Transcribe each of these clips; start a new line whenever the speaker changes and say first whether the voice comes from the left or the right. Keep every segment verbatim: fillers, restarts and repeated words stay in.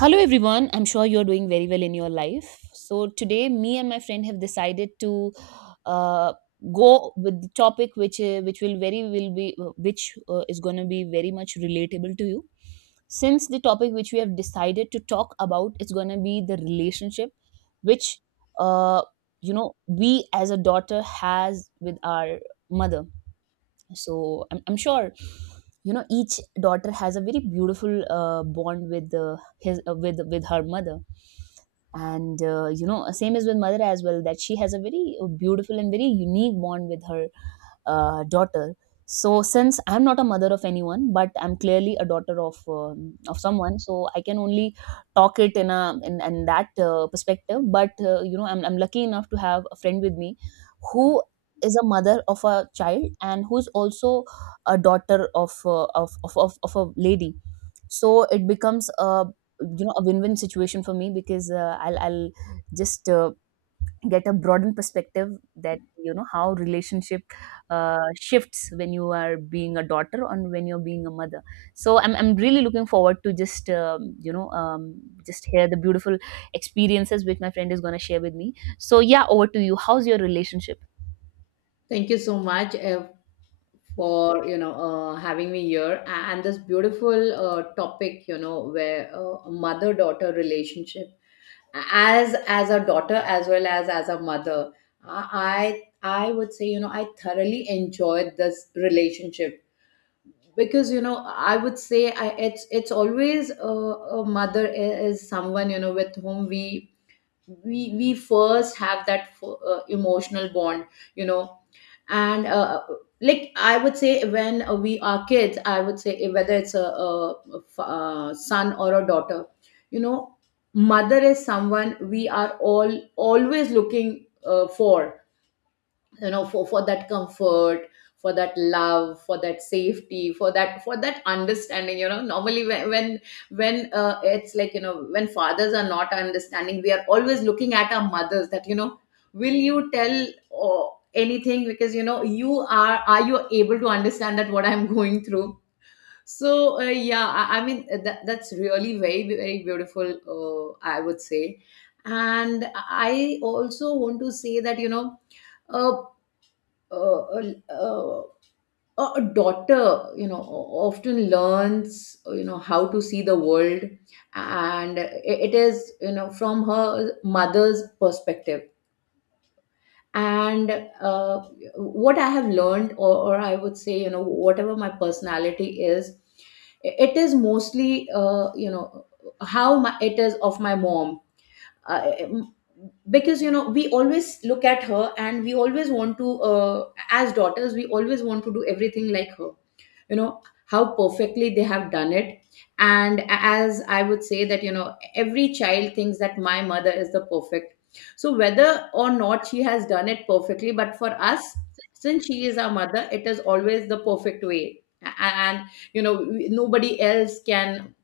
right: Hello, everyone. I'm sure you're doing very well in your life. So, today, me and my friend have decided to uh, go with the topic which uh, which will very will be uh, which uh, is going to be very much relatable to you. Since the topic which we have decided to talk about is going to be the relationship which uh, you know we as a daughter has with our mother. So i'm, I'm sure you know each daughter has a very beautiful uh, bond with uh, his uh, with with her mother, and uh, you know same is with mother as well, that she has a very uh, beautiful and very unique bond with her uh, daughter. So since I'm not a mother of anyone but I'm clearly a daughter of um, of someone, so I can only talk it in a in, in that uh, perspective, but uh, you know I'm, I'm lucky enough to have a friend with me who is a mother of a child and who's also a daughter of uh, of, of, of of a lady. So it becomes a you know a win-win situation for me, because uh, I'll, I'll just uh, get a broadened perspective, that you know how relationship uh, shifts when you are being a daughter and when you're being a mother. So i'm, I'm really looking forward to just um, you know um, just hear the beautiful experiences which my friend is going to share with me. So yeah, over to you, how's your relationship?
left: Thank you so much, uh, for you know uh, having me here, a- and this beautiful uh, topic, you know where uh, mother daughter relationship, as as a daughter as well as as a mother. I I I would say, you know I thoroughly enjoyed this relationship, because, you know I would say, I, it's it's always a a mother i- is someone, you know with whom we we we first have that f- uh, emotional bond, you know and uh, like, I would say, when uh, we are kids, I would say, uh, whether it's a, a, a f- a son or a daughter, you know mother is someone we are all always looking uh, for, you know for, for that comfort, for that love, for that safety, for that for that understanding. You know normally when, when, when uh, it's like, you know when fathers are not understanding, we are always looking at our mothers that, you know will you tell or anything, because, you know you are are you able to understand that what I'm going through. So, uh, yeah, I, I mean, uh, that, that's really very, very beautiful, uh, I would say. And I also want to say that, you know uh, uh, uh, a daughter, you know often learns, you know how to see the world. And it is, you know from her mother's perspective. And uh, what I have learned, or, or I would say, you know whatever my personality is, it is mostly, uh, you know how my, it is of my mom. uh, because, you know we always look at her, and we always want to, uh, as daughters, we always want to do everything like her, you know how perfectly they have done it. And as I would say that, you know every child thinks that my mother is the perfect. So whether or not she has done it perfectly, but for us, since she is our mother, it is always the perfect way. A- and, you know we- nobody else can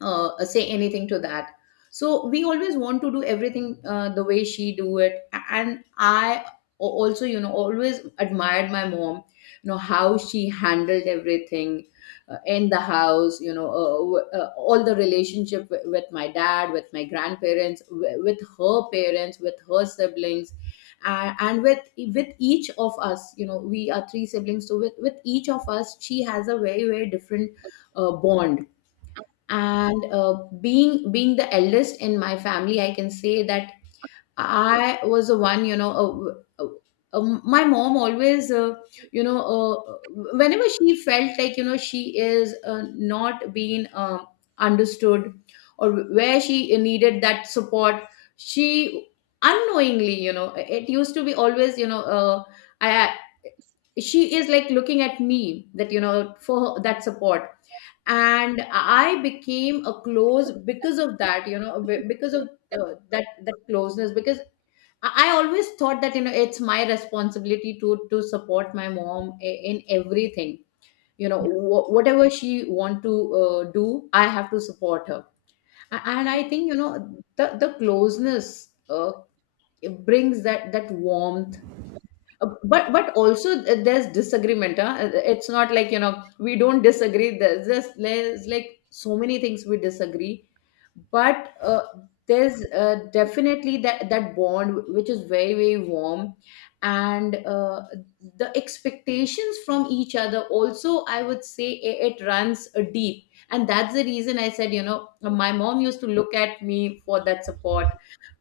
left: uh, say anything to that. So we always want to do everything, uh, the way she do it. A- and i a- also, you know always admired my mom, you know how she handled everything, uh, in the house, you know uh, w- uh, all the relationship, wi- with my dad, with my grandparents, wi- with her parents, with her siblings, and, and with with each of us. You know we are three siblings, so with with each of us she has a very, very different uh, bond. And uh, being being the eldest in my family, I can say that I was the one, you know uh, uh, uh, my mom always, uh, you know uh, whenever she felt like, you know she is, uh, not being, uh, understood, or where she needed that support. She unknowingly, you know it used to be always, you know uh, I, she is like looking at me that, you know for that support. And I became a close because of that, you know be- because of, uh, that that closeness, because i I always thought that, you know it's my responsibility to to support my mom i- in everything, you know wh- whatever she want to, uh, do, I have to support her. A- and I think, you know the the closeness, uh, it brings that, that warmth. uh, but but also, uh, there's disagreement, huh? Uh, it's not like, you know we don't disagree. There's just, there's like so many things we disagree. But, uh, there's, uh, definitely that that bond, which is very, very warm. And uh, the expectations from each other also, I would say, it, it runs, uh, deep. And that's the reason I said, you know my mom used to look at me for that support.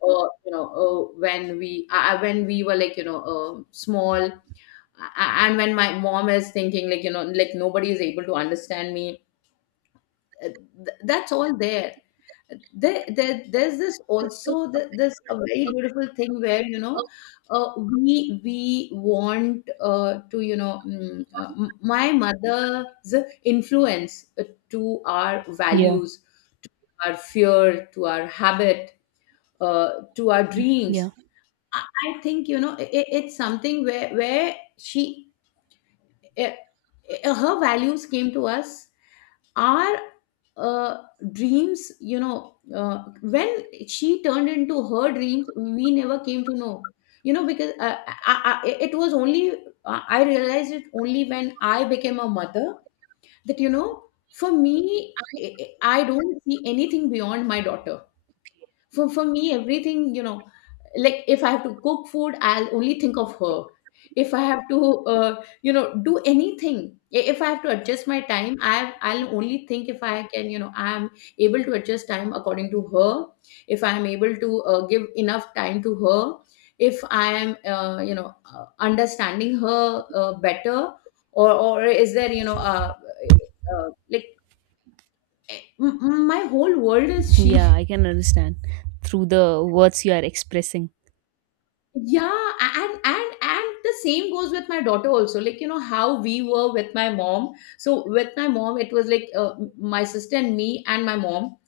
left: uh, you know uh, When we uh, uh, when we were like, you know uh, small, uh, and when my mom is thinking like, you know like nobody is able to understand me. Uh, th- that's all there. There, there there's this also, th- this a very beautiful thing where, you know uh, we we want, uh, to, you know mm, uh, m- my mother's influence, uh, to our
right: Yeah,
left: values, to our fear, to our habit, uh, to our dreams.
right: yeah,
left: I I think, you know, I it's something where, where she, eh, eh, her values came to us. Our, uh, dreams, you know, uh, when she turned into her dreams, we never came to know. You know, because, uh, I, I, it was only, I I realized it only when I became a mother, that, you know, for me, I I- I don't see anything beyond my daughter. For for me, everything, you know like, if I have to cook food, I'll only think of her. If I have to, uh, you know do anything, i- if I have to adjust my time, i I'll only think, if I can, you know I'm able to adjust time according to her. If I'm able to, uh, give enough time to her. If I am, uh, you know uh, understanding her, uh, better, or, or is there, you know uh, uh, like, m- m- my whole world is
right: yeah, I
left: she.
right: can understand through the words you are expressing.
left: Yeah, and and and the same goes with my daughter also. Like, you know, how we were with my mom. So with my mom, it was like, uh, my sister and me and my mom.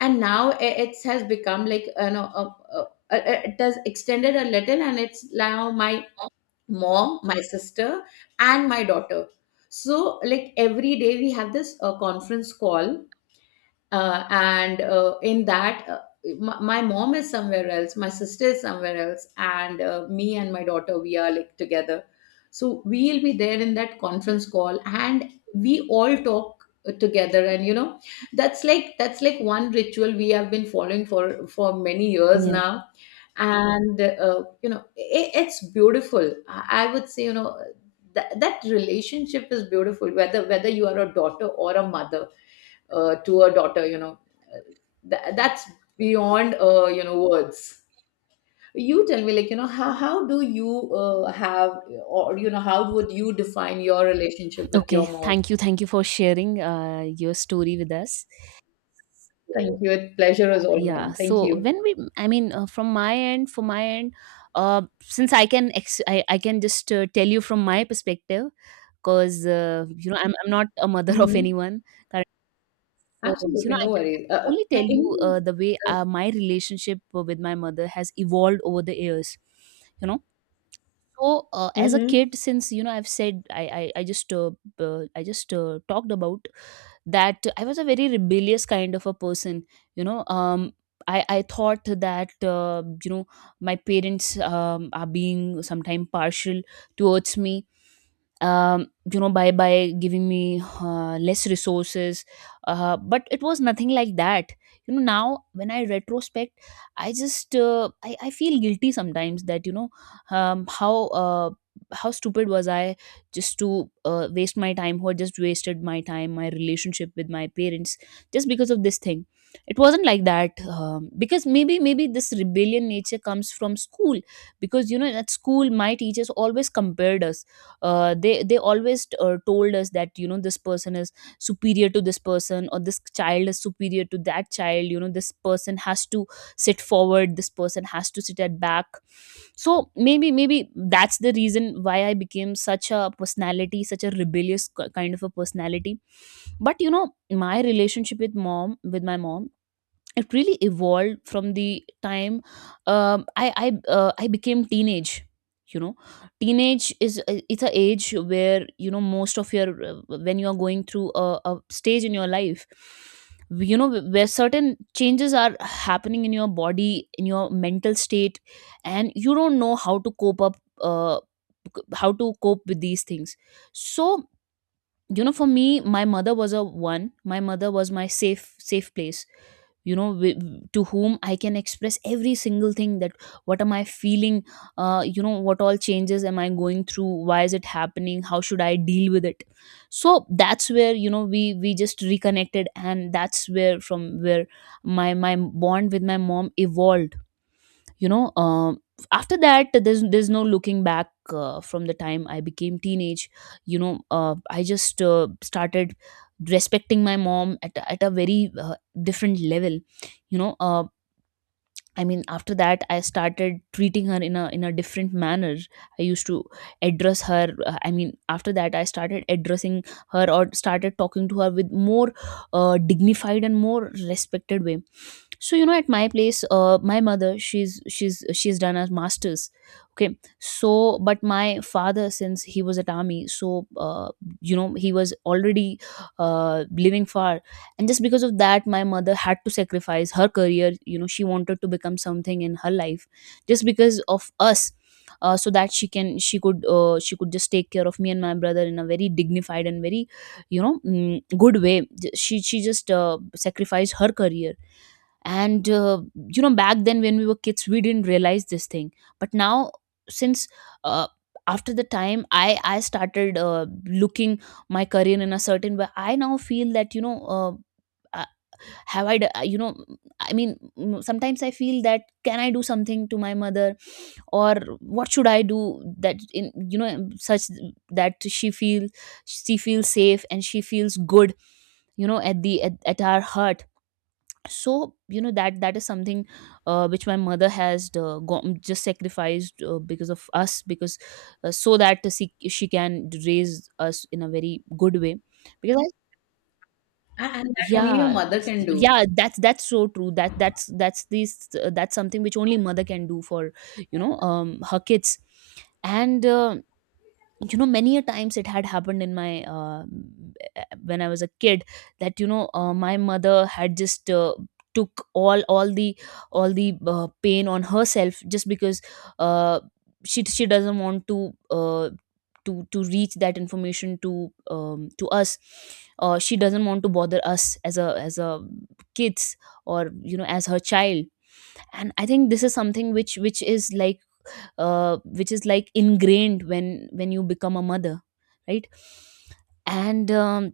left: And now, i- it has become like, you know uh, uh, uh, it has extended a little, and it's now my mom, my sister, and my daughter. So like every day we have this uh, conference call, uh, and, uh, in that, uh, my, my mom is somewhere else, my sister is somewhere else, and, uh, me and my daughter, we are like together. So we'll be there in that conference call and we all talk, uh, together. And, you know that's like that's like one ritual we have been following for for many years
right: Yeah.
left: now. And uh, you know it, it's beautiful. i I would say, you know that, that relationship is beautiful, whether, whether you are a daughter or a mother, uh, to a daughter, you know Th- that's beyond, uh, you know words. You tell me, like, you know how, how do you uh, have, or, you know how would you define your relationship with
right: Okay.
left: your mom?
right: Thank you. Thank you for sharing uh, your story with us.
left: Thank you. It, pleasure is all
right: Yeah.
left: mine. Thank
right: So
left: you.
right: when we, I mean, uh, from my end, for my end, uh, since I can, ex- I, I can just uh, tell you from my perspective, because uh, you know, I'm, I'm not a mother of
left: Hmm.
right: anyone. So, you know,
left: Absolutely,
right: I
left: no
right: can, I
left: worries.
right: can
left: Uh,
right: only
left: uh,
right: tell you
left: anything
right: uh,
left: else?
right: the way uh, my relationship with my mother has evolved over the years. You know, so uh, as a
left: Mhm.
right: kid, since you know, I've said I I, I just uh, uh, I just uh, talked about that I was a very rebellious kind of a person. You know, um, I I thought that uh, you know my parents um, are being sometimes partial towards me, um, you know, by by giving me uh, less resources, uh, but it was nothing like that. You know, now when I retrospect, I just uh, I, I feel guilty sometimes that you know, um, how uh, how stupid was i, just to uh, waste my time, or just wasted my time, my relationship with my parents, just because of this thing. It wasn't like that. Um, because maybe maybe this rebellion nature comes from school, because you know at school my teachers always compared us. Uh, they they always uh, told us that you know this person is superior to this person, or this child is superior to that child, you know this person has to sit forward, this person has to sit at back. So maybe maybe that's the reason why I became such a personality, such a rebellious k- kind of a personality. But you know my relationship with mom with my mom, it really evolved from the time um, I I uh, I became teenage. You know, teenage is uh, it's a age where you know most of your uh, when you are going through a, a stage in your life, you know, where certain changes are happening in your body, in your mental state, and you don't know how to cope up, uh, how to cope with these things. So you know, for me, my mother was a one. My mother was my safe safe place, you know, wi- to whom I can express every single thing that what am I feeling, uh, you know what all changes am I going through, why is it happening, how should I deal with it. So that's where you know we we just reconnected, and that's where from where my my bond with my mom evolved. You know, um, after that there's there's no looking back. Uh, from the time I became teenage, you know, uh, I just uh, started respecting my mom at, a- at a very uh, different level. You know, uh, I mean, after that, I started treating her in a in a different manner. I used to address her. uh, I mean, after that, I started addressing her, or started talking to her with more uh, dignified and more respected way. So you know, at my place, uh, my mother, she's she's she's done her masters. Okay, so but my father, since he was at army, so uh, you know, he was already uh, living far, and just because of that my mother had to sacrifice her career. You know, she wanted to become something in her life, just because of us. Uh, so that she can she could uh, she could just take care of me and my brother in a very dignified and very, you know, mm, good way. J- she she just uh, sacrificed her career. And uh, you know back then when we were kids we didn't realize this thing, but now, since, uh, after the time i i started uh, looking my career in a certain way, I now feel that you know uh, uh, have I d- uh, you know, I mean, mm, sometimes I feel that can I do something to my mother, or what should I do, that in you know such that she feel, she feels safe and she feels good, you know, at the at, at our heart. So you know that that is something uh, which my mother has uh, go- just sacrificed uh, because of us, because uh, so that she, she can raise us in a very good way, because I,
left: A- and that only a
right: yeah.
left: mother can do.
right: Yeah, that's that's so true. That that's that's this that's something which only mother can do for, you know, um her kids. And uh, you know many a times it had happened in my uh, when I was a kid, that you know uh, my mother had just uh, took all all the all the uh, pain on herself, just because uh, she she doesn't want to uh, to to reach that information to um, to us. Uh, she doesn't want to bother us as a as a kids, or you know as her child. And I think this is something which which is like uh, which is like ingrained when when you become a mother, right? And um,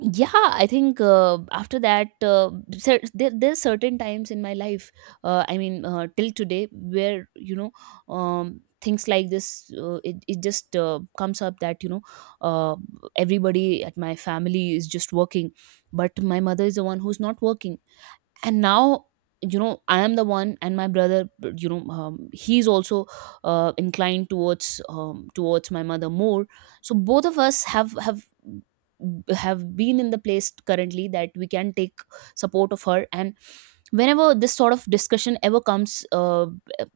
right: yeah, I think uh, after that uh, cer- there, there's certain times in my life, uh, I mean uh, till today, where you know um, things like this uh, it, it just uh, comes up that you know uh, everybody at my family is just working, but my mother is the one who's not working. And now you know, I am the one, and my brother, you know, um, he's also uh, inclined towards um, towards my mother more. So both of us have have have been in the place currently that we can take support of her. And whenever this sort of discussion ever comes uh,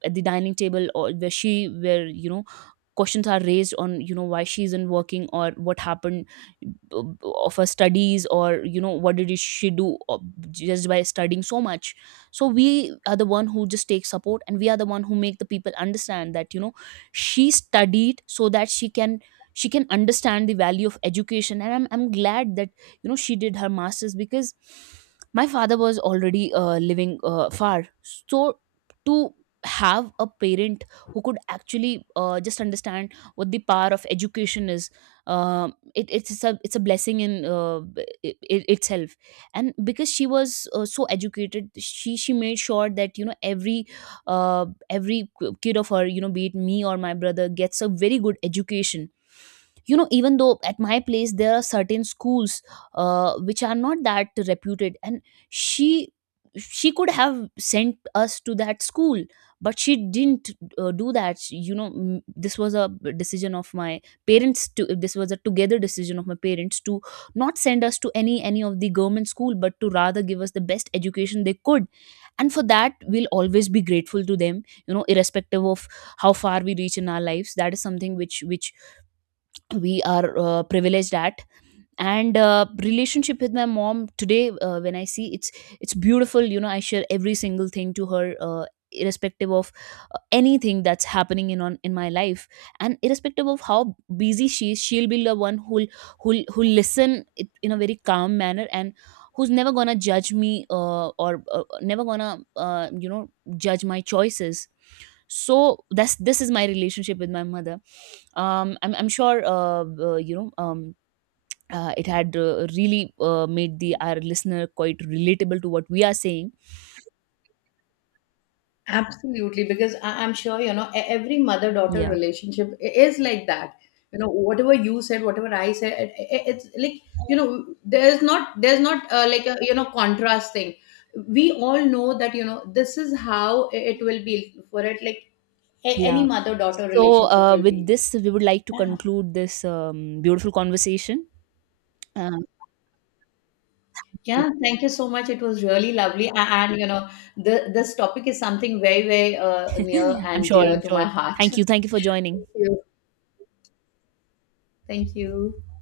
right: at the dining table, or where she where you know questions are raised on you know why she isn't working, or what happened of her studies, or you know what did she do uh, just by studying so much. So we are the one who just take support, and we are the one who make the people understand that you know she studied so that she can she can understand the value of education. And i'm, I'm glad that you know she did her masters, because my father was already uh, living uh, far. So to have a parent who could actually uh, just understand what the power of education is, um it, it's a it's a blessing in uh, it, it itself. And because she was uh, so educated, she she made sure that you know every uh, every kid of her, you know, be it me or my brother, gets a very good education. You know, even though at my place there are certain schools uh, which are not that reputed, and she she could have sent us to that school, but she didn't uh, do that. She- you know, m- this was a decision of my parents to this was a together decision of my parents to not send us to any any of the government school, but to rather give us the best education they could. And for that we'll always be grateful to them. You know, irrespective of how far we reach in our lives, that is something which which we are uh, privileged at. And uh, relationship with my mom today, uh, when I see, it's it's beautiful. You know I share every single thing to her, uh, irrespective of uh, anything that's happening in on in my life. And irrespective of how busy she is, she'll be the one who'll who'll who'll listen it in a very calm manner, and who's never gonna judge me, uh, or uh, never gonna uh, you know, judge my choices. So that's this is my relationship with my mother. um, I'm I'm sure uh, uh, you know um, uh, it had uh, really uh, made the our listener quite relatable to what we are saying.
left: Absolutely, because I- I'm sure, you know, e- every mother daughter
right: Yeah,
left: relationship i- is like that. You know, whatever you said, whatever I said, it, it- it's like, you know, there's not, there's not, uh, like a, you know, contrast thing. We all know that, you know, this is how, i- it will be for it, like a- any
right: yeah.
left: mother daughter
right: So
left: relationship
right: uh,
left: will be.
right: with this, we would like to
left: Yeah.
right: conclude this um, beautiful conversation. Uh,
left: Yeah, thank you so much. It was really lovely. A- And, you know, the, this topic is something very, very, uh, near
right: I'm
left: and
right: sure.
left: dear
right: I'm
left: to my
right: sure.
left: heart.
right: Thank you. Thank you for joining.
left: Thank you. Thank you.